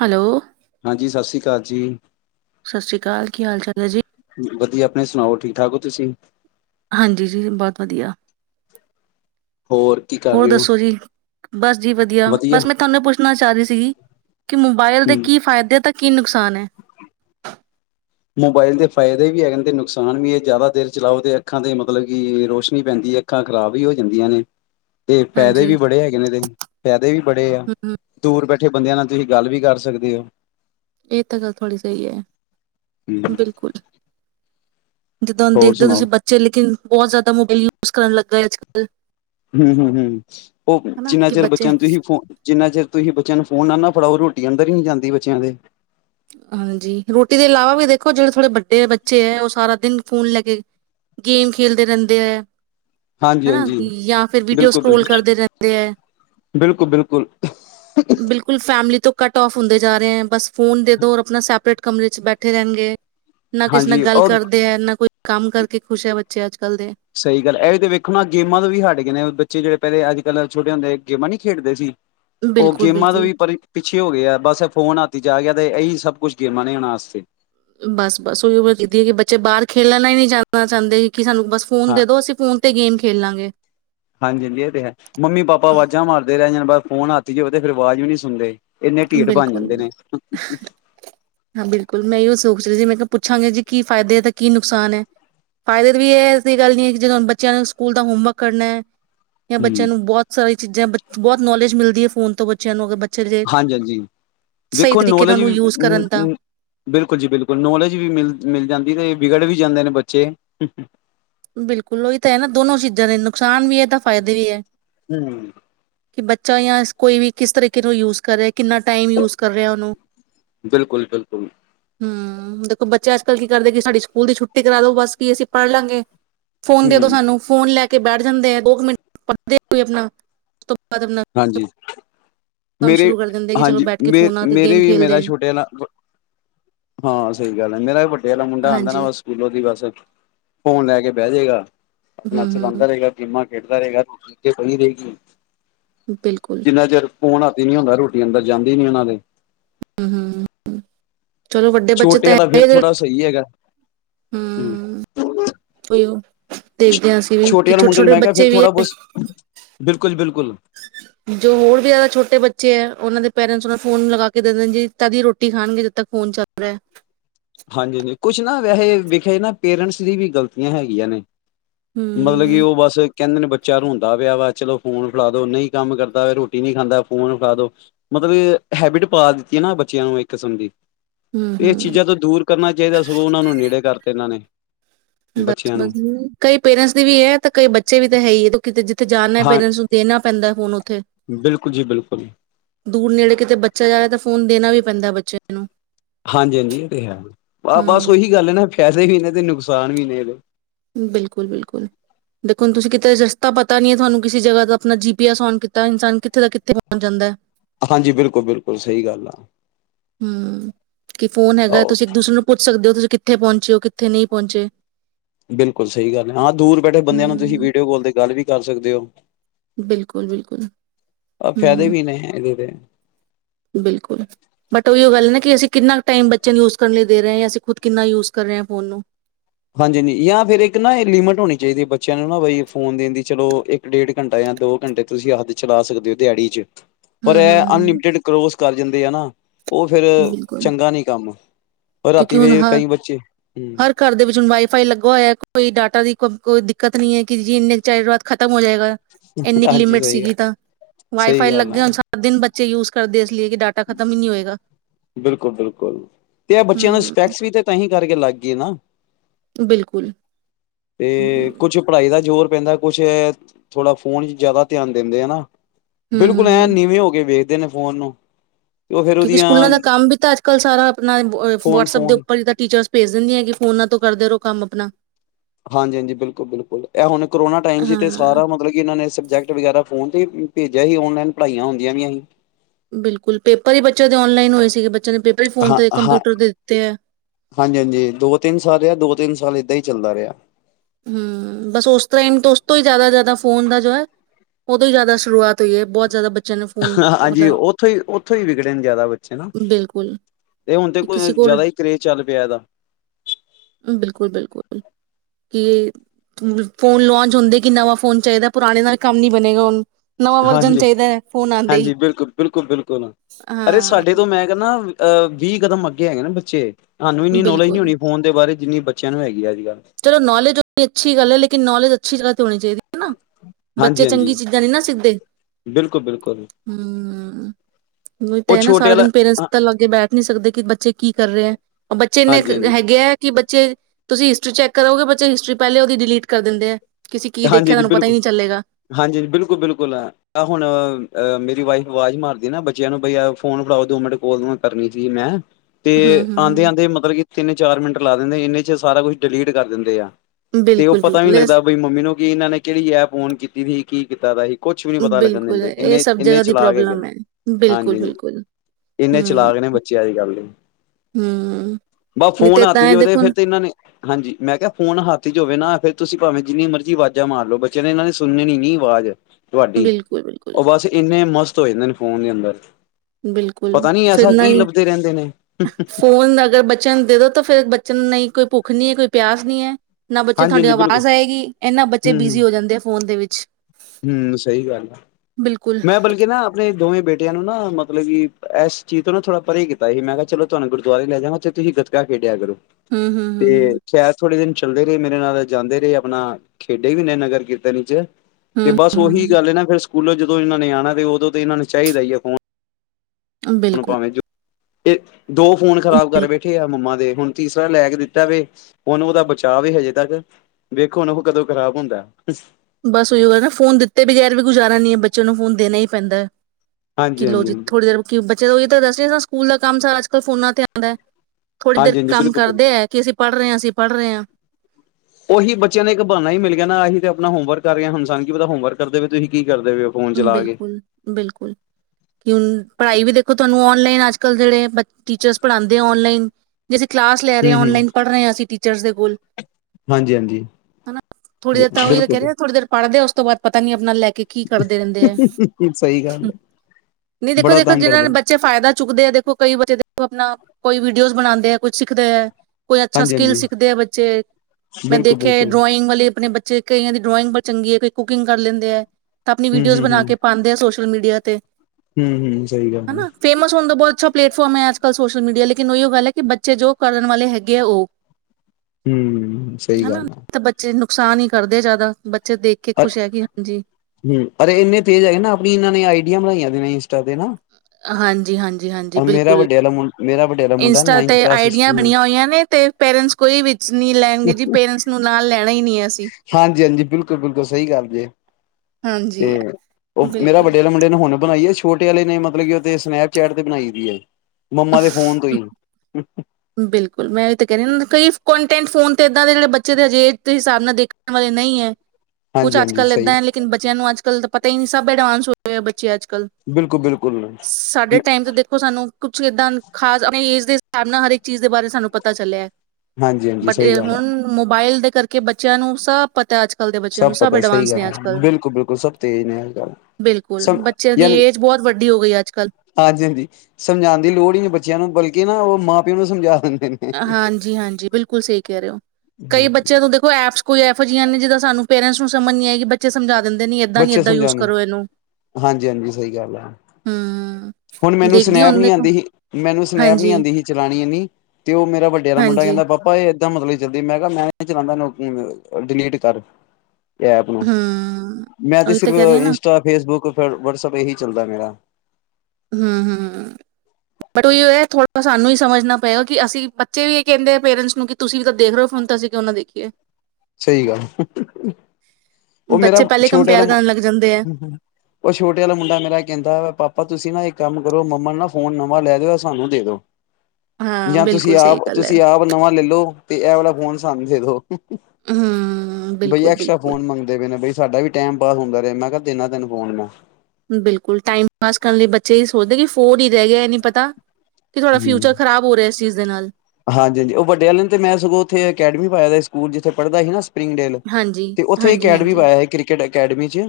Hello. [unintelligible] ਜੀ। ਸਤਿ ਸ੍ਰੀ ਅਕਾਲ ਕੀ ਹਾਲ ਚਾਲ ਹੈ ਜੀ। ਵਧੀਆ, ਆਪਣੇ ਸੁਣਾਓ ਠੀਕ, ਠਾਕ ਹੋ ਤੁਸੀਂ? ਹਾਂਜੀ ਜੀ ਬਹੁਤ ਵਧੀਆ, ਹੋਰ ਕੀ ਕਰ ਹੋਰ ਰਹੇ ਔ? ਦੱਸੋ ਜੀ? ਬਸ ਜੀ ਵਧੀਆ ਬਸ ਮੈਂ ਤੁਹਾਨੂੰ ਪੁੱਛਣਾ ਚਾ ਰਹੀ ਸੀਗੀ। ਕਿ ਮੋਬਾਇਲ ਹੂੰ ਦੇ ਕੀ ਫਾਇਦੇ ਤਾਂ ਕੀ ਨੁਕਸਾਨ ਹੈ। ਮੋਬਾਇਲ ਦੇ ਫਾਇਦੇ ਵੀ ਹੈਗੇ ਨੇ ਤੇ ਨੁਕਸਾਨ ਵੀ ਹੈ ਜ਼ਿਆਦਾ ਦੇਰ ਚਲਾਓ ਤੇ ਅੱਖਾਂ ਦੇ ਮਤਲਬ ਕਿ ਰੋਸ਼ਨੀ ਪੈਂਦੀ ਹੈ ਅੱਖਾਂ ਖ਼ਰਾਬ ਹੀ ਹੋ ਜਾਂਦੀਆਂ ਨੇ ਇਹ ਫਾਇਦੇ ਹਾਂਜੀ, ਵੀ ਬੜੇ ਹੈਗੇ ਨੇ ਦੇ ਫਾਇਦੇ ਵੀ ਬੜੇ ਆ। ਹੂੰ ਦੂਰ ਬੈਠੇ ਦੂਜੇ ਬੰਦਿਆਂ ਨਾਲ ਤੁਸੀਂ ਗੱਲ ਵੀ ਕਰ ਸਕਦੇ ਹੋ ਇਹ ਤਾਂ ਗੱਲ ਥੋੜ੍ਹੀ ਸਹੀ ਹੈ ਹੂੰ, ਬਿਲਕੁਲ ਜਿੱਦਾਂ ਹੋਰ ਦੇਖਦੇ ਹੋ ਸੁਣਾਓ ਤੁਸੀਂ ਬੱਚੇ ਲੇਕਿਨ ਬਹੁਤ ਜ਼ਿਆਦਾ ਮੋਬਾਈਲ ਕੁ ਕਰਨ ਲੱਗਾ ਅੱਜ, ਕੱਲ੍ਹ ਹੂੰ, ਹੂੰ, ਹੂੰ। ਉਹ ਜਿੰਨਾ ਕਿ ਚਿਰ ਬੱਚੇ ਬੱਚਿਆਂ ਨੂੰ ਤੁਸੀਂ ਫੋ ਜਿੰਨਾ ਚਿਰ ਤੁਸੀਂ ਬੱਚਿਆਂ ਨੂੰ ਫੋਨ ਆਨਾ ਫੜਓ ਰੋਟੀ ਅੰਦਰ ਹੀ ਨਹੀਂ ਜਾਂਦੀ ਬੱਚਿਆਂ ਦੇ ਹਾਂਜੀ। ਰੋਟੀ ਦੇ ਇਲਾਵਾ ਵੀ ਦੇਖੋ ਜਿਹੜੇ ਥੋੜੇ ਵੱਡੇ ਬੱਚੇ ਹੈ ਉਹ ਸਾਰਾ ਦਿਨ ਫ਼ੋਨ ਲੈ ਕੇ ਗੇਮ ਖੇਲਦੇ ਰਹਿੰਦੇ ਹੈ। ਹਾਂਜੀ ਹਨਾ ਹਾਂਜੀ ਜਾਂ ਫਿਰ ਵੀਡੀਓ ਬਿਲਕੁਲ ਸਕਰੋਲ ਬਿਲਕੁਲ ਕਰਦੇ ਰਹਿੰਦੇ ਹੈ। ਬਿਲਕੁਲ ਬਿਲਕੁਲ ਬਿਲਕੁਲ ਫੈਮਲੀ ਤੋਂ ਘੱਟ ਟਫ ਹੁੰਦੇ ਜਾ ਰਹੇ ਹੈ। ਬਸ ਫੋਨ ਦੇ ਦੋਰ ਆਪਣਾ ਸੈਪਰੇਟ ਕਮਰੇ ਚ ਬੈਠੇ ਰਹਿਣਗੇ ਨਾ ਕਿਸੇ ਨਾਲ ਹਾਂਜੀ ਗੱਲ ਉਹ ਕਰਦੇ ਹੈ। ਨਾ ਕੋਈ ਕੰਮ ਕਰਕੇ ਖੁਸ਼ ਹੈ। ਬੱਚਿਆਂ ਅੱਜ ਕੱਲ ਦੇ ਸਹੀ ਗੱਲ ਇਹ ਤੇ ਵੇਖੋ ਨਾ ਗੇਮਾਂ ਤੋਂ ਵੀ ਹਟ ਗਏ ਨੇ ਬੱਚੇ ਜਿਹੜੇ ਪਹਿਲੇ ਅੱਜ, ਕੱਲ੍ਹ ਛੋਟੇ ਹੁੰਦੇ ਗੇਮਾਂ ਨੀ ਖੇਡਦੇ ਸੀ ਉਹ ਬਿਲਕੁਲ ਗੇਮਾਂ ਤੋਂ ਬਿਲਕੁਲ ਵੀ ਪਰ ਪਿੱਛੇ ਹੋ ਗਏ ਆ ਬਸ ਫੋਨ ਹਥ ਜਾ ਗਿਆ ਇਹੀ ਸਭ ਕੁਝ ਗੇਮਾਂ ਨੇ ਉਹਨਾਂ ਵਾਸਤੇ ਬਸ, ਬਸ ਉਹੀ ਉਮਰਦੀ ਹੈ ਕਿ ਬੱਚੇ ਬਾਹਰ ਖੇਲਣਾ ਹੀ ਨੀ ਜਾਨਾ ਚਾਹੁੰਦੇ ਸੀ ਸਾਨੂੰ ਬਸ ਫੋਨ ਹਾਂ ਦੇ ਦੋ ਅਸੀਂ ਫ਼ੋਨ ਤੇ ਗੇਮ ਖੇਲਾਂਗੇ ਹਾਂਜੀ ਹਾਂਜੀ ਇਹ ਤੇ ਹੈ ਮੰਮੀ ਪਾਪਾ ਆਵਾਜ਼ਾਂ ਮਾਰਦੇ ਰਹਿ ਜਾਣ ਬਸ ਫੋਨ ਹੱਥ ਜਓ ਫਿਰ ਆਵਾਜ਼ ਵੀ ਨਹੀਂ ਸੁਣਦੇ ਇੰਨੇ ਢੀਠ ਬਣ ਬਿਲਕੁਲ ਜਾਂਦੇ ਨੇ ਬਿਲਕੁਲ ਹਾਂ ਬਿਲਕੁਲ ਮੈਂ ਏਹੀ ਸੋ ਚਦੀ ਮੈਂ ਕਿਹਾ ਪੁੱਛਾਂਗੇ ਜੀ ਕੀ ਫਾਇਦੇ ਦਾ ਕੀ ਨੁਕਸਾਨ ਹੈ। ਫਾਇਦੇ ਦੀ ਵੀ ਇਹ ਐ ਗੱਲ ਨੀ ਹੈ ਕਿ ਜਦੋਂ ਹੁਣ ਬੱਚਿਆਂ ਨੂੰ ਸਕੂਲ ਦਾ ਹੋਮਵਰਕ ਕਰਨਾ ਹੈ। ਜਾਂ ਬੱਚਿਆਂ ਹੂੰ ਨੂੰ ਬਹੁਤ ਸਾਰੀ ਚੀਜ਼ਾਂ ਬਹੁਤ ਨੌਲੇਜ ਮਿਲਦੀ ਹੈ ਫੋਨ ਤੋਂ ਬੱਚਿਆਂ ਨੂੰ ਅਗਰ ਬਚੇ ਹਾਂਜੀ ਹਾਂਜੀ ਦੇਖੋ ਨੌਲੇਜ ਵੀ ਕਰਨ ਤਾਂ ਨ-ਨ-ਬਿਲਕੁਲ ਜੀ ਬਿਲਕੁਲ ਨੌਲੇਜ ਵੀ ਮਿਲ ਮਿਲ ਜਾਂਦੀ ਤੇ ਵਿਗੜ ਵੀ ਜਾਂਦੇ ਨੇ ਬੱਚੇ। ਬਿਲਕੁਲ ਉਹੀ ਤਾਂ ਹੈ ਨਾ ਦੋਨੋ ਚੀਜ਼ਾਂ ਦੇ ਨੁਕਸਾਨ ਵੀ ਹੈ ਤਾਂ ਫ਼ਾਇਦੇ ਵੀ ਹੈ। ਹੂੰ ਬੱਚਾ ਜਾਂ ਕੋਈ ਵੀ ਕਿਸ ਤਰੀਕੇ ਨੂੰ ਯੂਜ ਕਰ ਰਿਹਾ। ਕਿੰਨਾ ਟਾਈਮ ਯੂਜ ਕਰ ਰਿਹਾ ਉਹਨੂੰ ਬਿਲਕੁਲ ਬਿਲਕੁਲ ਹੂੰ ਹਮ। ਦੇਖੋ ਬੱਚੇ ਅੱਜ ਕੱਲ ਕੀ ਕਰਦੇ ਕਿ ਸਾਡੀ ਸਕੂਲ ਦੀ ਛੁੱਟੀ ਕਰਾ ਦੋ। ਬਸ ਕੀ ਅਸੀਂ ਪੜ ਲਾਂਗੇ। ਫੋਨ ਦੇ ਹੂੰ ਦੋ ਸਾਨੂੰ, ਫੋਨ ਲੈ ਕੇ ਕੇ ਬੈਠ ਜਾਂਦੇ ਆ। ਦੋ ਕੁ ਮਿੰਟ ਪੜਦੇ ਆ ਆਪਣਾ ਬਾਅਦ ਆਪਣਾ ਹਾਂਜੀ। ਕੰਮ ਮੇਰੇ ਸ਼ੁਰੂ ਕਰ ਦਿੰਦੇ ਕਿ ਚਲੋ ਹਾਂਜੀ ਬੈਠ ਕੇ ਮੇ ਫੋਨਾਂ ਤੇ ਗੇਮ ਮੇਰੇ ਵੀ, ਮੇਰਾ ਖੇਲਦੇ ਆ ਛੋਟੇ ਵਾਲਾ ਵ ਹਾਂ। ਸਹੀ ਗੱਲ ਹੈ ਮੇਰਾ ਵੀ ਵਡ ਵੱਡੇ ਵਾਲਾ ਮੁੰਡਾ ਆਉਂਦਾ ਹਾਂਜੀ ਨਾ, ਬਸ ਸਕੂਲੋਂ ਦੀ ਬਸ ਫੋਨ ਲੈ ਕੇ ਬਹਿ ਜੇਗਾ। ਅਪਣਾ ਹਮ ਹਮ ਚਲਾਂਦਾ ਰਹੇਗਾ ਗੇਮਾ ਖੇਡਦਾ ਰਹੇਗਾ, ਸਿਹਤ ਬਨਣੀ ਰਹੇਗੀ। ਬਿਲਕੁਲ ਜਿੰਨਾ ਚਿਰ ਫੋਨ ਹੱਥ ਚ ਨੀ ਹੁੰਦਾ। ਰੋਟੀ ਅੰਦਰ ਜਾਂਦੀ ਨੀ ਇਹਨਾਂ ਦੇ ਹਮ- ਹਮ। ਚਲੋ ਵੱਡੇ ਬੱਚੇ ਛੋਟੇ ਤਾਂ ਵਾਲਾ ਹੈ। ਫਿਰ ਥੋੜਾ ਸਹੀ ਹੈਗਾ ਹਮ, ਓਹੀਓ ਛੋਟੇ ਵਾਲੇ ਮੁੰਡੇ ਨੂੰ ਮੈਂ ਕਿਹਾ- ਫੇਰ ਵੀ ਹੈ ਥੋੜਾ ਬਹੁਤ ਬਿਲਕੁਲ- ਬਿਲਕੁਲ। ਜੋ ਹੋਰ ਵੀ ਜ਼ਿਆਦਾ ਛੋਟੇ ਬੱਚੇ ਹੈ। ਉਹਨਾਂ ਦੇ ਪੇਰੈਂਟਸ ਉਹ ਫੋਨ ਲਗਾ ਕੇ ਦੇਨ ਜੀ ਤਦੀ ਰੋਟੀ ਖਾਣਗੇ। ਜਦ ਤੱਕ ਫੋਨ ਚੱਲ ਰਿਹਾ ਹੈ। ਹਾਂਜੀ- ਹਾਂਜੀ ਕੁਛ ਨਾ ਵੈਸੇ ਵੇਖਿਆ ਨਾ ਪੇਰੈਂਟਸ ਦੀ ਵੀ ਗ਼ਲਤੀਆਂ ਹੈਗੀਆਂ ਨੇ। ਮਤਲਬ ਕੀ ਹੂੰ ਉਹ ਬਸ ਕਹਿੰਦੇ ਨੇ ਬੱਚਾ ਰੌਂਦਾ ਪਿਆ ਵਾ। ਚਲੋ ਫੋਨ ਫੜਾ ਦੋ ਨਹੀਂ ਕੰਮ ਕਰਦਾ, ਰੋਟੀ ਨਹੀਂ ਖਾਂਦਾ, ਫੋਨ ਫੜਾ ਦੋ ਮਗਰ ਐ ਹੈਬਿਟ ਪਾ ਦਿੱਤੀ ਹੈ। ਨਾ ਬੱਚਿਆਂ ਨੂੰ ਇੱਕ ਕਿਸਮ ਦੀ ਹੂੰ ਇਹ ਚੀਜ਼ਾਂ ਹੂੰ ਤੋਂ ਦੂਰ ਕਰਨਾ ਚਾਹੀਦਾ। ਸਗੋਂ ਉਹਨਾਂ ਨੂੰ ਨੇੜੇ ਕਰਤੇ ਇਹਨਾਂ ਨੇ ਬਸ- ਬੱਚਿਆਂ ਬਸ ਨੂੰ ਕਈ ਪੇਰੈਂਟਸ ਦੀ ਵੀ ਹੈ। ਤੇ ਕਈ ਬੱਚੇ ਵੀ ਤਾਂ ਹੈ ਹੀ ਹੈ। ਕਿਤੇ ਤੇ ਜਾਣਾ ਐ ਹਾਂ ਪੇਰੈਂਟਸ ਨੂੰ ਦੇਣਾ ਪੈਂਦਾ। ਹੁਨ ਹੈ। ਬਿਲਕੁਲ ਜੀ ਬਿਲਕੁਲ ਦੂਰ ਨੇੜੇ ਕਿਤੇ ਬੱਚਾ ਜਾਵੇ ਤਾਂ ਫੋਨ ਦੇਣਾ ਵੀ ਪੈਂਦਾ ਬੱਚੇ ਨੂੰ ਹਾਂਜੀ- ਹਾਂਜੀ ਓਹ ਤੇ ਹੈ ਆ, ਬਸ ਹੂੰ ਉਹੀ ਗੱਲ ਐ ਨਾ। ਫੇਦੇ ਵੀ ਨੇ ਤੇ ਨੁਕਸਾਨ ਵੀ ਨੇ ਇਹਦੇ ਬਿਲਕੁਲ ਬਿਲਕੁਲ ਦੇਖੋ ਹੁਣ, ਤੁਸੀਂ ਕਿਤੇ ਰਸਤਾ ਪਤਾ ਨੀ ਤੁਹਾਨੂੰ ਕਿਸੇ ਜਗ੍ਹਾ ਦਾ ਆਪਣਾ ਜੀ ਪੀ ਐਸ ਨ ਕੀਤਾ ਇਨਸਾਨ ਕਿਥੇ ਦਾ ਕਿਥੇ ਪਹੁੰਚ ਜਾਂਦਾ। ਹਾਂਜੀ। ਬਿਲਕੁਲ-ਬਿਲਕੁਲ ਸਹੀ ਗੱਲ ਆ। ਹਮ, ਕਿ ਫੋਨ ਹੈਗਾ ਆਹੋ ਤੁਸੀਂ ਇੱਕ ਦੂਸਰੇ ਨੂੰ ਪੁੱਛ ਸਕਦੇ ਹੋ। ਤੁਸੀਂ ਕਿ ਕਿੱਥੇ ਪਹੁੰਚੇ, ਉਹ ਕਿੱਥੇ ਨਹੀਂ ਪਹੁੰਚੇ। ਬਿਲਕੁਲ ਸਹੀ ਗੱਲ ਹੈ। ਹਾਂ, ਦੂਰ ਬੈਠੇ ਬੰਦਿਆਂ ਨੂੰ ਤੁਸੀਂ ਹੂੰ ਵੀਡੀਓ ਕਾਲ ਦੀ ਗੱਲ ਵੀ ਕਰ ਸਕਦੇ ਹੋ। ਬਿਲਕੁਲ, ਬਿਲਕੁਲ, ਅ ਫਾਇਦੇ ਹੂੰ, ਵੀ ਨੇ ਇਹਦੇ ਤੇ। ਬਿਲਕੁਲ ਬਟ ਉਹੀ ਗੱਲ ਨਾ ਕਿ ਅਸੀਂ ਕਿੰਨਾ ਕੁ ਟਾਈਮ ਬੱਚਿਆਂ ਨੂੰ ਯੂਜ ਕਰਨ ਲਈ ਦੇ ਰਹੇ ਅਸੀਂ ਖੁਦ ਕਿੰਨਾ ਯੂਜ ਕਰ ਰਹੇ ਆ ਫੋਨ ਨੂੰ। ਹਾਂਜੀ-ਹਾਂਜੀ ਜਾਂ ਫੇਰ ਇੱਕ ਨਾ ਇਹ ਲਿਮਿਟ ਹੋਣੀ ਚਾਹੀਦੀ ਹੈ ਬੱਚਿਆਂ ਨੂੰ ਨਾ ਬਈ ਫੋਨ ਦੇਣ ਦੀ ਚਲੋ ਇੱਕ ਡੇਢ ਘੰਟਾ ਜਾਂ ਦੋ ਘੰਟੇ ਤੁਸੀਂ ਹੱਦ ਚਲਾ ਸਕਦੇ ਹੋ ਦਿਹਾੜੀ ਚ। ਪਰ ਹੂੰ, ਹੂੰ, ਇਹ ਹੂੰ, ਅਨਲਿਮਿਟਡ ਕਰੋਸ ਕਰ ਜਾਂਦੇ ਆ ਨਾ। ਉਹ ਫੇਰ ਬਿਲਕੁਲ ਚੰਗਾ ਨੀ ਕੰਮ। ਪਰ ਕਿਉਂਕਿ ਰਾਤੀ ਹੁਣ ਫੇਰ ਕਈ ਬੱਚੇ ਹੂੰ ਫਾਈ ਲੱਗਾ ਹੋਇਆ ਕੋਈ ਡਾਟਾ ਦੀ ਕ ਕੋਈ ਦਿੱਕਤ ਨੀ ਹੈ ਕਿ ਜਿੰਨੇ [unintelligible] ਖਤਮ ਹੋ ਜਾਏਗਾ। ਇੰਨੀ ਕੁ ਹਾਂਜੀ ਲਿਮਿਟ ਸਹੀ ਗੱਲ ਸੀਗੀ ਤਾਂ ਸਹੀ ਵਾਈਫਾਈ ਗੱਲ ਆ ਲੱਗੇ ਹੁਣ ਸਾਰਾ ਦਿਨ ਬ ਯੂਜ ਕਰਦੇ ਲਈਏ ਕਿ ਡਾਟਾ ਖਤਮ ਹੀ ਨਹੀਂ ਹੋਏਗਾ। ਬਿਲਕੁਲ-ਬਿਲਕੁਲ। ਤੇ ਇਹ ਬੱਚਿਆਂ ਨੂੰ ਹੂੰ, ਸਪੈਕਸ ਵੀ ਤੇ ਤਾਂਹੀ ਕਰਕੇ ਲੱਗ ਗੇ ਨਾ ਬਿਲਕੁਲ। ਹੂੰ, ਤੇ ਕੁਛ ਪੜ੍ਹਾਈ ਦਾ ਜ਼ੋਰ ਪੈਂਦਾ ਕੁਛ ਥੋੜਾ ਫੋਨ ਚ ਜ਼ਿਆਦਾ ਧਿਆਨ ਦਿੰਦੇ ਹਨਾ। ਹੂੰ, ਬਿਲਕੁਲ ਐਂ ਹੂੰ। ਨੀਵੇਂ ਹੋ ਗਏ ਵੇ ਨੇ ਫੋਨ ਨੂੰ। ਤੇ ਉਹ ਫੇਰ ਕਿਉਂਕਿ ਉਹਦੀਆਂ ਸਕੂਲਾਂ ਦਾ ਕੰਮ ਵੀ ਤਾਂ ਅੱਜ ਕੱਲ ਸਾਰਾ ਆਪਣਾ ਫੋਨ ਵਟਸਐਪ ਦੇ ਫੋਨ ਉੱਪਰ ਹੀ ਟੀਚਰਸ ਭੇਜ ਦਿੰਦੀ ਆ ਕਿ ਫੋਨਾ ਤੋਂ ਕਰਦੇ ਰਹੋ ਕੰਮ। ਆਪਣਾ। ਹਾਂਜੀ-ਹਾਂਜੀ ਬਿਲਕੁਲ-ਬਿਲਕੁਲ ਇਹ ਹੁਣ ਕਰੋਨਾ ਟਾਈਮ ਸੀ ਤੇ ਹਾਂ, ਸਾਰਾ ਮਤਲਬ ਕਿ ਇਹਨਾਂ ਨੇ ਸਬਜੈਕਟ ਵਗੈਰਾ ਫੋਨ ਤੇ ਹੀ ਭੇਜਿਆ ਸੀ ਔਨਲਾਈਨ ਪੜ੍ਹਾਈਆਂ ਹੁੰਦੀਆਂ ਪਈਆਂ ਹੀ ਸੀ। ਬਿਲਕੁਲ ਪੇਪਰ ਹੀ ਬੱਚਿਆਂ ਦੇ ਔਨਲਾਈਨ ਹੋਏ ਸੀਗੇ ਬੱ ਹਾਂ, ਹਾਂ ਹਾਂਜੀ-ਹਾਂਜੀ ਦੋ ਤਿੰਨ ਸਾਲ ਰਹੀਆ ਦੋ ਤਿੰਨ ਸਾਲ ਏਦਾਂ ਹੀ ਚੱਲਦਾ ਰਿਹਾ। ਹਮ ਬਸ ਉਸ ਟਾਈਮ ਉਸ ਤੋਂ ਹੀ ਜ਼ਿਆਦਾ-ਜ਼ਿਆਦਾ ਫੋਨ ਦਾ ਜੋ ਹੈ ਉਦੋਂ ਹੀ ਜ਼ਿਆਦਾ ਸ਼ੁਰੂਆਤ ਹੋਈ ਹੈ ਬਹੁਤ ਜ਼ਿਆਦਾ ਬੱ ਹਾਂਜੀ ਉੱਥੋਂ ਹੀ ਉੱਥੋਂ ਹੀ ਵਿਗੜੇ ਨੇ ਜ਼ਿਆਦਾ ਬੱਚੇ ਨਾ ਬਿਲਕੁਲ ਤੇ ਹੁਣ ਤੇ ਕਿ ਕੋ ਕਿਸੇ ਕੋਲ ਜ਼ਿਆਦਾ ਹੀ ਕਰੇਜ ਚੱਲ ਪਿਆ ਇਹਦਾ। ਬਿਲਕੁਲ ਬਿਲਕੁਲ ਕਿ ਫੋਨ ਲਾਂਚ ਹੁੰਦੇ ਕਿ ਨਵਾਂ ਫੋਨ ਚਾਹੀਦਾ ਪੁਰਾਣੇ ਨਾਲ ਕੰਮ ਨੀ ਬਣੇਗਾ ਹੁਣ। ਨਵਾਂ ਵਰਜਨ ਚਾਹੀਦਾ ਹੈ ਫੋਨ ਆਉਂਦੇ ਹੀ ਹਾਂਜੀ-ਹਾਂਜੀ ਬਿਲਕੁਲ-ਬਿਲਕੁਲ ਅਰੇ ਹਾਂ ਸਾਡੇ ਤੋਂ ਮੈਂ ਕਹਿਣਾ ਅਹ ਵੀਹ ਕਦਮ ਅੱਗੇ ਹੈਗੇ ਨੇ ਬੱਚੇ। ਸਾਨੂੰ ਇੰਨੀ ਨੌਲੇਜ ਨਹੀਂ ਬਿਲਕੁਲ ਹੋਣੀ ਫੋਨ ਦੇ ਬਾਰੇ ਜਿੰਨੀ ਬੱਚਿਆਂ ਨੂੰ ਹੈਗੀ ਅੱਜ ਕੱਲ੍ਹ। ਚਲੋ ਨੌਲੇਜ ਹੋਣੀ ਅਛੀ ਗੱਲ ਹੈ ਲੇਕਿਨ ਨੌਲੇਜ ਅੱਛੀ ਜਗ੍ਹਾ ਤੇ ਹੋਣੀ ਚਾਹੀਦੀ ਹਨਾ ਹਾਂਜੀ ਬੱਚੇ ਹਾਂਜੀ ਚੰਗੀ ਚੀਜ਼ਾਂ ਨੀ ਨਾ ਸਿੱਖਦੇ ਬਿਲਕੁਲ ਬਿਲਕੁਲ ਹ। ਉਹੀ ਤਾਂ ਉਹ ਹੈ ਨਾ ਛੋਟੇ ਸਾਰਾ ਵਾਲਾ ਦਿਨ ਪੇਰੈਂਟਸ ਹਾਂ, ਤਾਂ ਲਾਗੇ ਬੈਠ ਨੀ ਸਕਦੇ ਕਿ ਬੱਚੇ ਕੀ ਕਰ ਰਹੇ ਹੈ ਬੱਚੇ ਇੰਨੇ ਹਾਂਜੀ ਹਾਂਜੀ ਹੈਗੇ ਹੈ ਕਿ ਤੁਸੀਂ ਹਿਸਟਰੀ ਚੈੱ ਕਰੋਗੇ ਬੱਚੇ ਹਿਸਟਰੀ ਪਹਿਲੇ ਉਹਦੀ ਡਿਲੀਟ ਕਰ ਦਿੰਦੇ ਆ। ਤੁਸੀਂ ਕੀ ਦੇਖਿਆ ਹਾਂਜੀ-ਹਾਂਜੀ ਤੁਹਾਨੂੰ ਪਤਾ ਹੀ ਬਿਲਕੁਲ ਨਹੀਂ ਚੱਲੇਗਾ ਹਾਂਜੀ ਬਿਲਕੁਲ-ਬਿਲਕੁਲ ਆ ਹੁਣ ਮੇਰੀ ਵਾਈ ਆਵਾਜ਼ ਮਾਰਦੀ ਨਾ ਬੱਚਿਆਂ ਨੂੰ ਬਈ ਫੋਨ ਫੜਾਓ ਦੋ ਮਿੰਟ ਕੋਲ ਕਰਨੀ ਸੀ ਮੈਂ। ਹੂੰ ਤੇ ਹੂੰ ਆਉਂਦੇ-ਆਉਂਦੇ ਮਤਲਬ ਕਿ ਤਿੰਨ ਚਾਰ ਮਿੰਟ ਲਾ ਦਿੰਦੇ ਆ ਇਹਨੇ ਚ ਸਾਰਾ ਕੁੱਛ ਡਿਲੀਟ ਕਰ ਦਿੰਦੇ ਆ। ਹੂੰ ਤੇ ਉਹ ਬਿਲਕੁਲ ਪਤਾ ਨੀ ਬਿਲਕੁਲ ਇਸ ਲੱਗਦਾ ਬਈ ਇਹਨਾਂ ਨੇ ਕਿਹੜੀ ਐਪ ਓਨ ਕੀਤੀ ਦੀ ਕੀ ਕੀਤਾ ਦਾ ਸੀ। ਕੁਛ ਵੀ ਨੀ ਪਤਾ ਲੱਗਣ ਬਿਲਕੁਲ ਦਿੰਦੇ ਇਹ ਇੰਨੇ, ਸਭ ਇੰਨੇ ਜਗ੍ਹਾ ਦੀ ਚਲਾਕ ਹੈਗੇ ਨੇ ਪ੍ਰੋਬਲਮ ਹੈ ਬਿਲਕੁਲ ਹਾਂਜੀ ਬਿਲਕੁਲ ਇੰਨੇ ਹੂੰ ਚਲਾਕ ਨੇ ਬੱਚੇ ਅੱਜ ਕੱਲ ਦੇ। ਹੂੰ ਨਹੀਂ ਤੇ ਫੋਨ ਹੱਥ ਏਦਾਂ ਹੈ ਹੋਵੇ ਦੇਖੋ ਫਿਰ ਨਾ, ਤੇ ਇਹਨਾਂ ਨੇ ਹਾਂਜੀ ਮੈਂ ਕਿਹਾ ਫੋਨ ਹੱਥ ਹੋਵੇ ਨਾ ਫੇਰ ਤੁਸੀਂ ਭਾਵੇਂ ਜਿੰਨੀ ਮਰ ਆਵਾਜ਼ਾਂ ਮਾਰਲੋ ਬੱਚੇ ਨੇ ਇਹਨਾਂ ਨੇ ਸੁਣਣੀ ਨੀ ਆਵਾਜ਼। ਤੁਹਾਡੀ ਬਿਲਕੁਲ ਉਹ ਬਿਲਕੁਲ ਬਸ ਇੰਨੇ ਮਸ ਹੋ ਜਾਂਦੇ ਨੇ ਫੋਨ ਦੇ ਅੰਦਰ। ਬਿਲਕੁਲ ਪਤਾ ਨੀ ਫਿਰ ਐਸਾ ਕੀ ਨਹੀਂ ਲੱਭਦੇ ਰਹਿੰਦੇ ਨੇ ਫੋਨ ਅਗਰ ਬੱਚਿਆਂ ਨੂੰ ਦੇ ਦੋ ਤਾਂ ਫਿਰ ਬੱਚੇ ਨਹੀਂ ਕੋਈ ਭੁੱਖ ਨੀ ਹੈ ਕੋਈ ਪਿਆਸ ਨੀ ਹੈ। ਨਾ ਬੱਚੇ ਹਾਂਜੀ ਤੁਹਾਡੀ ਹਾਂਜੀ ਬਿਲਕੁਲ ਆਵਾਜ਼ ਆਏਗੀ ਇਹਨਾ ਬੱਚੇ ਹੂੰ ਹੂੰ ਬਿਜ਼ੀ ਹੋ ਜਾਂਦੇ ਆ ਫੋਨ ਦੇ ਵਿੱਚ ਹੂੰ ਸਹੀ ਗੱਲ ਬਿਲਕੁਲ। ਚਿਆਂ ਨੂੰ ਨਾ ਮਤਲਬ ਕਿ ਇਸ ਚੀਜ਼ ਤੋਂ ਨਾ ਥੋੜਾ ਪਰੇ ਕੀਤਾ ਸੀ ਮੈਂ ਕਿਹਾ ਚਲੋ ਤੁਹੂੰ ਗੁਰਦੁਆਰੇ ਲੈ ਜਾਂਗਾ ਤੇ ਤੁਸੀਂ ਗਤਕਾ ਖੇਡਿਆ ਕਰੋ। ਹੂੰ, ਹੂੰ, ਹੂੰ, ਤੇ ਹੂੰ, ਸ਼ਾਇਦ ਥੋੜੇ ਦਿਨ ਚੱਲਦੇ ਮੇਰੇ ਨਾਲ ਜਾਂਦੇ ਰਹੇ ਆਪਣਾ ਖੇਡੇ ਵੀ ਨੇ ਨਗਰ ਕੀਰਤਨ ਇੱਚ। ਤੇ ਹੂੰ, ਬਸ ਹੂੰ, ਉਹੀ ਹੂੰ, ਗੱਲ ਨਾ ਫੇਰ ਸਕੂਲੋਂ ਜਦੋਂ ਇਹਨਾਂ ਨੇ ਆਉਣਾ ਤੇ ਉਦੋਂ ਤਾਂ ਇਹਨਾਂ ਨੂੰ ਚਾਹੀਦਾ ਹੀ ਆ ਫੋਨ। ਬਿਲਕੁਲ। ਇਹ ਦੋ ਫੋਨ ਖਰਾਬ ਕਰ ਬਿਲਕੁਲ, ਬੈਠੇ ਆ ਮੰਮਾ ਦੇ ਹੁਣ ਤੀਸਰਾ ਲੈ ਕੇ ਦਿੱਤਾ ਵ ਉਹਨੂੰ ਉਹਦਾ ਬਚਾਅ ਵ ਹਜੇ ਤੱਕ ਵੇਖੋ ਉਹਨੂੰ ਉਹ ਕਦੋਂ ਖ਼ਰਾਬ ਹੁੰਦਾ ਬਸ ਉਹੀੋ ਗੱਲ ਨਾ ਫੋਨ ਦਿੱਤੇ ਬਗੈਰ ਵੀ ਗੁਜ਼ਾਰਾ ਨਹੀਂ ਹੈ ਬੱਚਿਆਂ ਨੂੰ ਫੋਨ ਦੇਣਾ ਹੀ ਪੈਂਦਾ ਹੈ ਹਾਂਜੀ ਕਿਲੋ ਹਾਂਜੀ ਜੀ ਹਾਂਜੀ ਥੋੜ੍ਹੀ ਦੇਰ ਬੱਚੇ ਤੋਂ ਦੱਸ ਰ ਸਕੂਲ ਦਾ ਕੰਮ ਅੱਜ ਕਲ ਫੋਨਾਂ ਤੇ ਆਉਂਦਾ ਹੈ ਥੋੜ੍ਹੀ ਦੇਰ ਹਾਂਜੀ ਹਾਂਜੀ ਕੰਮ ਬਿਲਕੁਲ ਕਰਦੇ ਹੈ ਕਿ ਅਸੀਂ ਪੜ੍ਹ ਰਹੇ ਹਾਂ ਅਸੀਂ ਪੜ੍ਹ ਰਹੇ ਹਾਂ ਉਹੀ ਬੱਚਿਆਂ ਨੇ ਇੱਕ ਬਹਾਨਾ ਹੀ ਮਿਲ ਗਿਆ ਨਾ ਅਸੀਂ ਤੇ ਆਪਣਾ ਹੋਮਵਰਕ ਕਰ ਰਹੇਾਂ ਹੁਸਾਨ ਕੀ ਪਤਾ ਹੋਮਵਰਕ ਕਰਦੇਵੇ ਤੁਸੀਂ ਕੀ ਕਰਦੇ ਪਏ ਹੋ ਫੋਨ ਚਲਾ ਕੇ ਬਿਲਕੁਲ ਬਿਲਕੁਲ ਕਿ ਹੁਣ ਪੜ੍ਹਾਈ ਵੀ ਦੇਖੋ ਤੁਹਾਨੂੰ ਆ ਨਲਾਈਨ ਅੱਜ ਕਲ ਜਿਹੜੇ ਟੀਚਰ ਪੜਾਂਦੇ ਆ ਔਨਲਾਈਨ ਜ ਕਲਾਸ ਲੈ ਰਹੇ ਹੂੰ ਹਾਂ ਹੂੰ ਔਨਲਾਈਨ ਪੜ੍ਹ ਰਹੇ ਹਾਂ ਅਸੀਂ ਟੀਚਰਸ ਦੇ ਕੋਲ ਹਾਂਜੀ ਹਾਂਜੀ ਹਨਾ ਥੋੜੀ ਦੇਰ ਤਾਂ ਉਹੀ ਕਹਿ ਬਿਲਕੁਲ ਰਹੇ ਥੋੜੀ ਦੇਰ ਪੜ੍ਹਦੇ ਤੋਂ ਬਾਅਦ ਪਤਾ ਨੀ ਆਪ ਨਾਲ ਲੈ ਕੇ ਕਰਦੇ ਰਹਿੰਦੇ ਹੈ ਸਹੀ ਗੱਲ ਹੈ ਨਹੀਂ ਦੇਖੋ ਬੜਾ ਦੇਖੋ ਤੰਗ ਜਿਹਨਾਂ ਕਰਦੇ ਨੇ। ਬੱਚੇ ਫਾਇਦਾ ਚੁੱਕਦੇ ਆ ਦੇਖੋ ਕਈ ਬੱਚੇ ਦੇ ਉਹ ਆਪਣਾ ਕੋਈ ਵੀਡੀਓਜ਼ ਬਣਾਉਂਦੇ ਹੈ ਕੁਛ ਸਿੱਖਦੇ ਹੈ ਕੋਈ ਅੱਛਾ ਹਾਂਜੀ ਸਕਿੱਲ ਹਾਂਜੀ ਸਿੱਖਦੇ ਆ ਬੱਚੇ ਮੈਂ ਬਿਲਕੁਲ ਦੇਖਿਆ ਬਿਲਕੁਲ ਡਰੋਇੰਗ ਵਾਲੇ ਆਪਣੇ ਕਈਆਂ ਦੀ ਡਰੋਇੰਗ ਬ ਚੰਗੀ ਹੈ ਕੋਈ ਕੁਕਿੰਗ ਕਰ ਲੈਂਦੇ ਹੈ ਆਪਣੀ ਹੂੰ ਵੀਡੀਓਜ਼ ਹੂੰ ਬਣਾ ਹੂੰ ਕੇ ਪਾਉਂਦੇ ਆ ਸੋਸ਼ਲ ਮੀਡੀਆ ਤੇ ਹੂੰ ਹੂੰ ਸਹੀ ਗੱਲ ਹੈ। ਹਨਾ ਫੇਮਸ ਹੋਣ ਦਾ ਬਹੁਤ ਅੱਛਾ ਪਲੇਟਫਾਰਮ ਹੈ ਅੱਜ ਕੱਲ ਸੋਸ਼ਲ ਮੀਡੀਆ ਲੇਕਿਨ ਉੋ ਗੱਲ ਹੈ ਕਿ ਬੱਚੇ ਜੋ ਕਰਨ ਵਾਲੇ ਹੈਗੇ ਹੈ ਉਹ ਹਮ ਸਹੀ ਹਨਾ ਗੱਲ ਆ ਤਾਂ ਬੱਚੇ ਨੁਕਸਾਨ ਹੀ ਕਰਦੇ ਜ਼ਿਆਦਾ ਅੱਛਾ ਦੇਖ ਕੇ ਖੁਸ਼ ਹੈ ਜੀ ਪਰ ਇੰਨੇ ਤੇਜ਼ ਆਏ ਨਾ ਆਪਣੀ ਇਹਨਾਂ ਨੇ ਆਈਡੀਆ ਬਣਾਈਆਂ ਦੇਣੇ ਇੰਸਟਾ ਤੇ ਨਾ ਹਾਂਜੀ ਹਾਂਜੀ ਹਾਂਜੀ ਮੇਰਾ ਬਿਲਕੁਲ ਵੱਡੇ ਵਾਲਾ ਮੁੰ ਮੇਰਾ ਵੱਡੇ ਵਾਲਾ ਮੁੰਡਾ ਇੰਸਟਾ ਨਾਈਨਥ ਤੇ ਕਲਾਸ ਵਿੱਚ ਆਈਡੀਆਂ ਬਣੀਆਂ ਹੋਈਆਂ ਨੇ ਤੇ ਪੇਰੈਂਟਸ ਕੋਈ ਵਿੱਚ ਨਹੀਂ ਲੈਣਗੇ ਜੀ ਪੇਰੈਂਟਸ ਨੂੰ ਨਾਲ ਲੈਣਾ ਹੀ ਨਹੀਂ ਅਸੀਂ ਹਾਂਜੀ ਹਾਂਜੀ ਬਿਲਕੁਲ ਬਿਲਕੁਲ ਸਹੀ ਗੱਲ ਜੇ ਹਾਂਜੀ ਤੇ ਉਹ ਮੇਰਾ ਬਿਲਕੁਲ ਵੱਡੇ ਵਾਲੇ ਮੁੰਡੇ ਨੇ ਹੁਣ ਬਣਾਈਏ ਛੋਟੇ ਵਾਲੇ ਨੇ ਮਤਲਬ ਕਿ ਉਹਥੇ ਸਨੈਪਚੈਟ ਤੇ ਬਣਾਈ ਦੀ ਹੈ ਮੰਮਾ ਦੇ ਫੋਨ ਤੋਂ ਹੀ ਬਿਲਕੁਲ ਮੈਂ ਇਹ ਤਾਂ ਕਹਿਣੀ ਹ ਕਈ ਟ ਫੋਨ ਤੇ ਇਏਦਾਂ ਦੇ ਜਿਹੜੇ ਬੱਚੇ ਦੇ ਹਜੇ ਹਿਸਾਬ ਨਾਲ ਦੇਖਣ ਵਾਲੇ ਨਹੀਂ ਹੈ ਕੁਛ ਹਾਂਜੀ ਅੱਜ ਹਾਂਜੀ ਕੱਲ ਸਹੀ ਇੱਦਾਂ ਹੈ ਲੇਕਿ ਬੱਚ ਨੂੰ ਅੱਜ ਕਲ ਤਾਂ ਪਤਾ ਹੀ ਨਹੀਂ ਸਭ ਐਡਵਾਂਸ ਹੋਏਆ ਬੱਚੇ ਅੱਜ ਬਿਲਕੁਲ ਬਿਲਕੁਲ ਸਾਡੇ ਟਾਈਮ ਤੇ ਦੇਖੋ ਸਾਨੂੰ ਕੇ ਦਾਨ ਖਾਸ ਅ ਇਸ ਦੇ ਹਿਸਾਬ ਨਾਲ ਹਰ ਇੱਕ ਚੀਜ਼ ਬਾਰੇ ਸਾਨੂੰ ਪਤਾ ਚੱਲਿਆ ਹਾਂਜੀ ਹਾਂਜੀ ਬਟ ਸਹੀ ਗੱਲ ਆ ਹੁਣ ਮੋਬਾਇਲ ਦੇ ਕਰਕੇ ਬੱਚਿਆਂ ਨੂੰ ਸਭ ਪਤਾ ਅੱਜ ਕ ਦੇ ਬੱਚਿਆਂ ਨੂੰ ਸਭ ਪਤਾ ਸਹੀ ਅਡਵਾਂਸ ਗੱਲ ਨੇ ਅੱਜ ਹੈ ਕੱਲ ਬਿਲਕੁਲ ਬਿਲਕੁਲ ਸਭ ਤੇਜ਼ ਨੇ ਅੱਜ ਕੱਲ ਬਿਲਕੁਲ ਸਭ ਬੱਚਿਆਂ ਦੀ ਯਾਨੀ ਏਜ ਬਹੁਤ ਵੱਡੀ ਹੋ ਗਈ ਅੱਜ ਕੱਲ ਹਾਂਜੀ ਹਾਂਜੀ ਸਮਝਾਉਣ ਦੀ ਲੋੜ ਹੀ ਨਹੀਂ ਬੱਚਿਆਂ ਨੂੰ ਬਲਕਿ ਨਾ ਉਹ ਮਾਂ ਪਿਓ ਨੂੰ ਸਮਝਾ ਦਿੰ ਹਾਂਜੀ ਹਾਂਜੀ ਬਿਲਕੁਲ ਸਹੀ ਕਹਿ ਰਹੇ ਹੋ ਕਈ ਬੱਚਿਆਂ ਤੋਂ ਦੇਖੋ ਐਪਸ ਕੋਈ ਇਹੋ ਜਿਹੀ ਨੇ ਜਿੱਦਾਂ ਸਾਨੂੰ ਪੇਰਟ ਨੂੰ ਸਮਝੀਏ ਬੇ ਸਮਝਾ ਦਿੰਦੇ ਨੇ ਏਦਾਂ ਨੀ ਬੱਚੇ ਏਦਾਂ ਯੂਜ ਸਮਝਾਉਂਦੇ ਕਰੋ ਇਹਨੂੰ ਹਾਂਜੀ ਹਾਂਜੀ ਸਹੀ ਗੱਲ ਹੈ ਹੂੰ, ਹੁਣ ਮੈਨੂੰ ਦੇਖਦੀ ਸਨੈਪ ਹੁਣ ਨਹੀਂੀ ਦੇਖੋ ਆਉਂਦੀ ਸੀ ਮੈਨੂੰ ਸਨੈਪ ਨੀ ਆਉਂਦੀ ਹਾਂਜੀ-ਹਾਂਜੀ, ਸੀ ਚਲਾਣੀ ਇਨੀ ਤੇ ਉਹ ਮੇਰਾ ਵੱਡੇਰਾ ਮੁੰਡਾ ਕਹਿੰਦਾ ਪਾਪਾ ਇਹ ਏਦਾਂ ਮਤਲਬ ਚੱਲਦੀ ਮੈਂ ਕਿਹਾ ਮੈਂ ਚਲਾਦਾ ਇਹਨੂੰ ਡਿਲੀਟ ਕਰ। ਇਹ ਐਪ ਨੂੰ, ਹੂੰ। ਮੈਂ ਤੇ ਉਹੀ ਤਾਂ ਕਹਿ ਰਹੀ ਆ ਸਿਰਫ ਨਾ ਇੰਸਟਾ ਫੇਸਬੁੱਕ ਵਟਸਐਪ ਇਹੀ ਚੱਲਦਾ ਮੇਰਾ, ਹੂੰ-ਹੂੰ, ਬਟ ਉਹੀ ਹੈ ਥੋੜ੍ਹਾ ਸਾਨੂੰ ਹੀ ਸਮਝਣਾ ਪਏਗਾ ਕਿ ਅਸੀਂ ਬੱਚੇ ਵੀ ਇਹ ਕਹਿੰਦੇ ਆ ਪੇਰੈਂਟਸ ਨੂੰ ਕਿ ਤੁਸੀਂ ਵੀ ਤਾਂ ਦੇਖ ਰਹੇ ਹੋ ਫੋਨ ਤਾਂ ਅਸੀਂ ਕਿਉਂ ਨਾ ਦੇਖੀਏ। ਸਹੀ ਗੱਲ, ਉਹ ਮੇਰਾ ਬੱਚੇ ਪਹਿਲੇ ਛੋਟੇ ਵਾਲਾ ਕੰਪੇਅਰ ਕਰਨ ਲੱਗ ਜਾਂਦੇ ਆ ਉਹ ਛੋਟੇ ਵਾਲਾ ਮੁੰਡਾ ਮੇਰਾ ਕਹਿੰਦਾ ਪਾਪਾ ਤੁਸੀਂ ਨਾ ਇੱਕ ਕੰਮ ਕਰੋ ਮੰਮਾ ਨਾ ਫੋਨ ਨੰਮਾ ਲੈ ਦਿਓ ਐ ਸਾਨੂੰ ਦੇ ਦਿਓ। ਹਾਂ, ਜਾਂ ਤੁਸੀਂ ਬਿਲਕੁਲ ਸਹੀ ਆਪ ਗੱਲ ਹੈ ਤੁਸੀਂ ਆਪ ਨਵਾਂ ਲੈਲਓ। ਤੇ ਇਹ ਵਾਲਾ ਫੋਨ ਸਾਨੂੰ ਦੇਦੋ, ਹੂੰ, ਬਈ ਐਕਸਟਰਾ ਬਿਲਕੁਲ-ਬਿਲਕੁਲ। ਫੋਨ ਮੰਗਦੇ ਪਏ ਨੇ ਬਈ। ਸਾਡਾ ਵੀ ਟਾਈਮ ਪਾਸ ਹੁੰਦਾ ਰਿਹਾ ਮੈਂ ਕਿਹਾ ਤਿੰਨਾਂ ਦਿਨ ਫੋਨ ਮੈਂ ਬਿਲਕੁਲ ਟਾਈਮ ਪਾਸ ਕਰਨ ਲਈ ਬੱਚੇ ਹੀ ਸੋਚਦੇ ਕਿ ਫੋਰ ਹੀ ਰਹਿ ਗਿਆ ਨਹੀਂ ਪਤਾ। ਕਿ ਤੁਹਾਡਾ ਹ ਫਿਊਚਰ ਖ਼ਰਾਬ ਹੋ ਰਿਹਾ ਇਸ ਚੀਜ਼ ਦੇ ਨਾਲ ਹਾਂਜੀ-ਹਾਂਜੀ ਉਹ ਵੱਡੇ ਵਾਲਿਆਂ ਤੇ ਮੈਂ ਸਗੋਂ ਉੱਥੇ ਅਕੈਡਮੀ ਪਾਇਆ ਦਾ ਸਕੂਲ ਜਿੱਥੇ ਪੜ੍ਹਦਾ ਸੀ ਨਾ, ਹਾਂਜੀ, ਤੇ ਉੱਥੇ ਹਾਂਜੀ, ਅਕੈਡਮੀ ਪਾਇਆ ਹੈ ਕ੍ਰਿਕਟ ਅਕੈਡਮੀ ਚ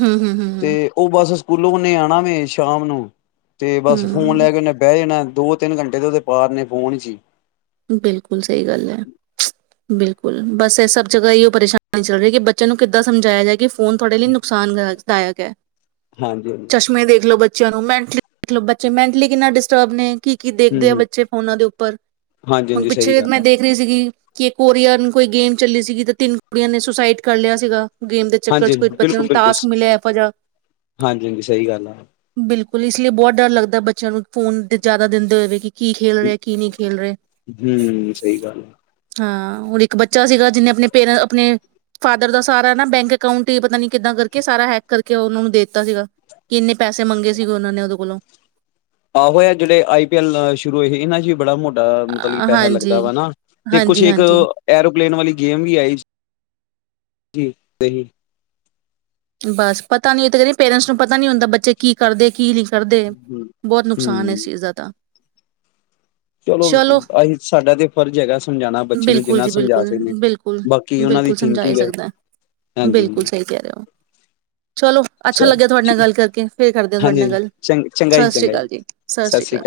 ਹੂੰ-ਹੂੰ-ਹੂੰ-ਹੂੰ, ਤੇ ਉਹ ਬਸ ਸਕੂਲੋਂ ਔਨੇ ਆਣਾ ਵੈਂ ਸ਼ਾਮ ਨੂੰ ਤੇ ਬਸ ਫੋਨ ਲੈ ਹੂੰ ਕੇ ਨਾ ਦੋ ਤਿੰਨ ਘੰਟੇ ਦੇ ਉਹਦੇ ਪਾਰ ਨੇ ਫੋਨ ਚ ਬਿਲਕੁਲ ਸਹੀ ਗੱਲ ਹੈ ਬਿਲਕੁਲ, ਸਕੁਲ ਬਸ ਇਸ ਸਭ ਜਗ੍ਹਾ ਇ ਪਰੇਸ਼ਾਨੀ ਚੱਲ ਰਹੀ ਕਿ ਬੱਚਿਆਂ ਨੂੰ ਕਿੱਦਾਂ ਸਮਝਾਇਆ ਜਾਏ ਕਿ ਫੋਨ ਤੁਹਾਡੇ ਨੁਕਸਾਨ ਕਰ ਪਾਇਆ ਗਿਆ। ਹਾਂਜੀ ਹਾਂਜੀ ਚਸ਼ਮੇ ਦੇਖ ਲੋੋ ਬੱਚੇ ਬੱਚਿਆਂ ਨੂੰ ਮਤਲਬ ਬੱਚੇ ਮੈਂਟਲੀ ਕਿੰਨਾ ਡਿਸਟਰਬ ਨੇ ਕੀ ਕੀ ਹੂੰ ਦੇਖਦੇ ਆ ਹੂੰ ਬੱਚੇ ਫੋਨਾਂ ਦੇ ਉੱਪਰ ਹਾਂਜੀ ਹੁਣ ਹਾਂਜੀ ਸਹੀ ਪਿੱਛੇ ਜ ਗੱਲ ਮੈਂ ਆ ਦੇਖ ਰਹੀ ਸੀਗੀ। ਕਿ ਕੋਰੀਆ ਨੂੰ ਕੋਈ ਗੇਮ ਚੱਲੀ ਸੀਗੀ ਤਾਂ ਤਿੰਨ ਕੁੜੀਆਂ ਨੇ ਸੁਸਾਈਡ ਕਰ ਲਿਆ ਸੀਗਾ। ਗੇਮ ਦੇ ਚੱਕਰ ਹਾਂਜੀ ਚ ਕੋਈ ਹਾਂਜੀ ਬੱਚਿਆਂ ਬਿਲਕੁਲ ਨੂੰ ਬਿਲਕੁਲ ਟਾਸਕ ਮਿਲਿਆ ਐਜਹਾ ਹਾਂਜੀ ਹਾਂਜੀ ਸਹੀ ਗੱਲ ਆ ਬਿਲਕੁਲ ਇਸ ਲਈ ਬਹੁਤ ਡਰ ਲੱਗਦਾ ਬੱਚਿਆਂ ਨੂੰ ਫੋਨ ਦੇ ਜ਼ਿਆਦਾ ਦਿੰਦੇ ਹੋਏ ਵੇਖੀ, ਕੀ ਖੇਲ ਰਿਹਾ ਕੀ ਨਹੀਂ ਖੇਲ ਰਿਹਾ। ਹਮ ਸਹੀ ਗੱਲ ਹੈ ਹਾਂ ਹੁਰ ਇੱਕ ਬੱਚਾ ਸੀਗਾ ਜਿਹਨੇ ਆਪਣੇ ਪੇਰ ਆਪਣੇ ਫਾਦਰ ਦਾ ਸਾਰਾ ਨਾ ਬੈਂਕ ਅਕਾਊਂਟ ਹੀ ਪਤਾ ਨੀ ਕਿੱਦਾਂ ਕਰਕੇ ਸਾਰਾ ਹੈਕ ਕਰਕੇ ਉਹਨਾਂ ਨੂੰ ਦੇ ਦਿੱਤਾ ਸੀਗਾ ਕਿ ਇੰਨੇ ਪੈਸੇ ਮੰਗੇ ਸੀਗੇ ਉਹਨਾਂ ਨੇ ਉਹਦੇ ਕੋਲੋਂ ਆਹੋਆ ਜਿਹੜੇ ਆਈ ਪੀ ਐਲ ਸ਼ੁਰੂ ਹੋਏ ਸੀ ਇਹਨਾਂ ਚ ਵੀ ਬੜਾ ਮੋਟਾ ਤੁਡਾ ਮਤਲਬ ਕੀ ਅ, ਪੈਸਾ ਲੱਗਦਾ ਹਾਂਜੀ ਵਾ ਨਾ ਤੇ ਕੁਛ ਹਾਂਜੀ ਹਾਂਜੀ ਇੱਕਰ ੈਣ ਵਾਲੀ ਗੇਮ ਵੀ ਆਈ ਬਸ ਪਤਾ ਨੀ ਉਹ ਕਹ ਪੇਰੈਂਟਸ ਨੂੰ ਪਤਾ ਨੀ ਹੁੰਦਾ ਬੱਚੇ ਕੀ ਕਰਦੇ ਕੀ ਲਿਖਦੇ ਕਰਦੇ ਹੂੰ ਬਹੁਤ ਨੁਕਸਾਨ ਹੈ ਇਸ ਹੂੰ ਚੀਜ਼ ਦਾ ਤਾਂ ਚਲੋ ਅਸੀਂ ਸਾਡਾ ਤੇ ਫਰਜ਼ ਹੈਗਾ ਸਮਝਾਉਣਾ ਬੱਚੇ ਨੂੰ ਬਿਲਕੁਲ ਜਿੰਨਾ ਜੀ ਸਮਝਾ ਬਿਲਕੁਲ ਸਕਦੇ ਹ ਬਿਲਕੁਲ ਬਾਕੀ ਉਹਨਾਂ ਦੀ ਬਿਲਕੁਲ ਸਮਝਾਇਆ ਥਿੰਕਿੰਗ ਹੈ ਸਕਦਾ ਹਾਂਜੀ ਬਿਲਕੁਲ ਹਾਂਜੀ ਸਹੀ ਕਹਿ ਰਹੇ ਹੋ ਚਲੋ ਅੱਛਾ ਚਲ ਲੱਗਿਆ ਤੁਹਾਡੇ ਨਾਲ ਹਾਂਜੀ ਗੱਲ ਕਰਕੇ ਫੇਰ ਕਰਦੇ ਹ ਤੁਹਾਡੇ ਨਾਲ ਹਾਂਜੀ ਗੱਲ ਚੰ ਚੰਗਾ ਜੀ ਸਤਿ ਸ੍ਰੀ ਚੰਗਾ ਅਕਾਲ ਜੀ ਸਤਿ ਸ੍ਰੀ ਅਕਾਲ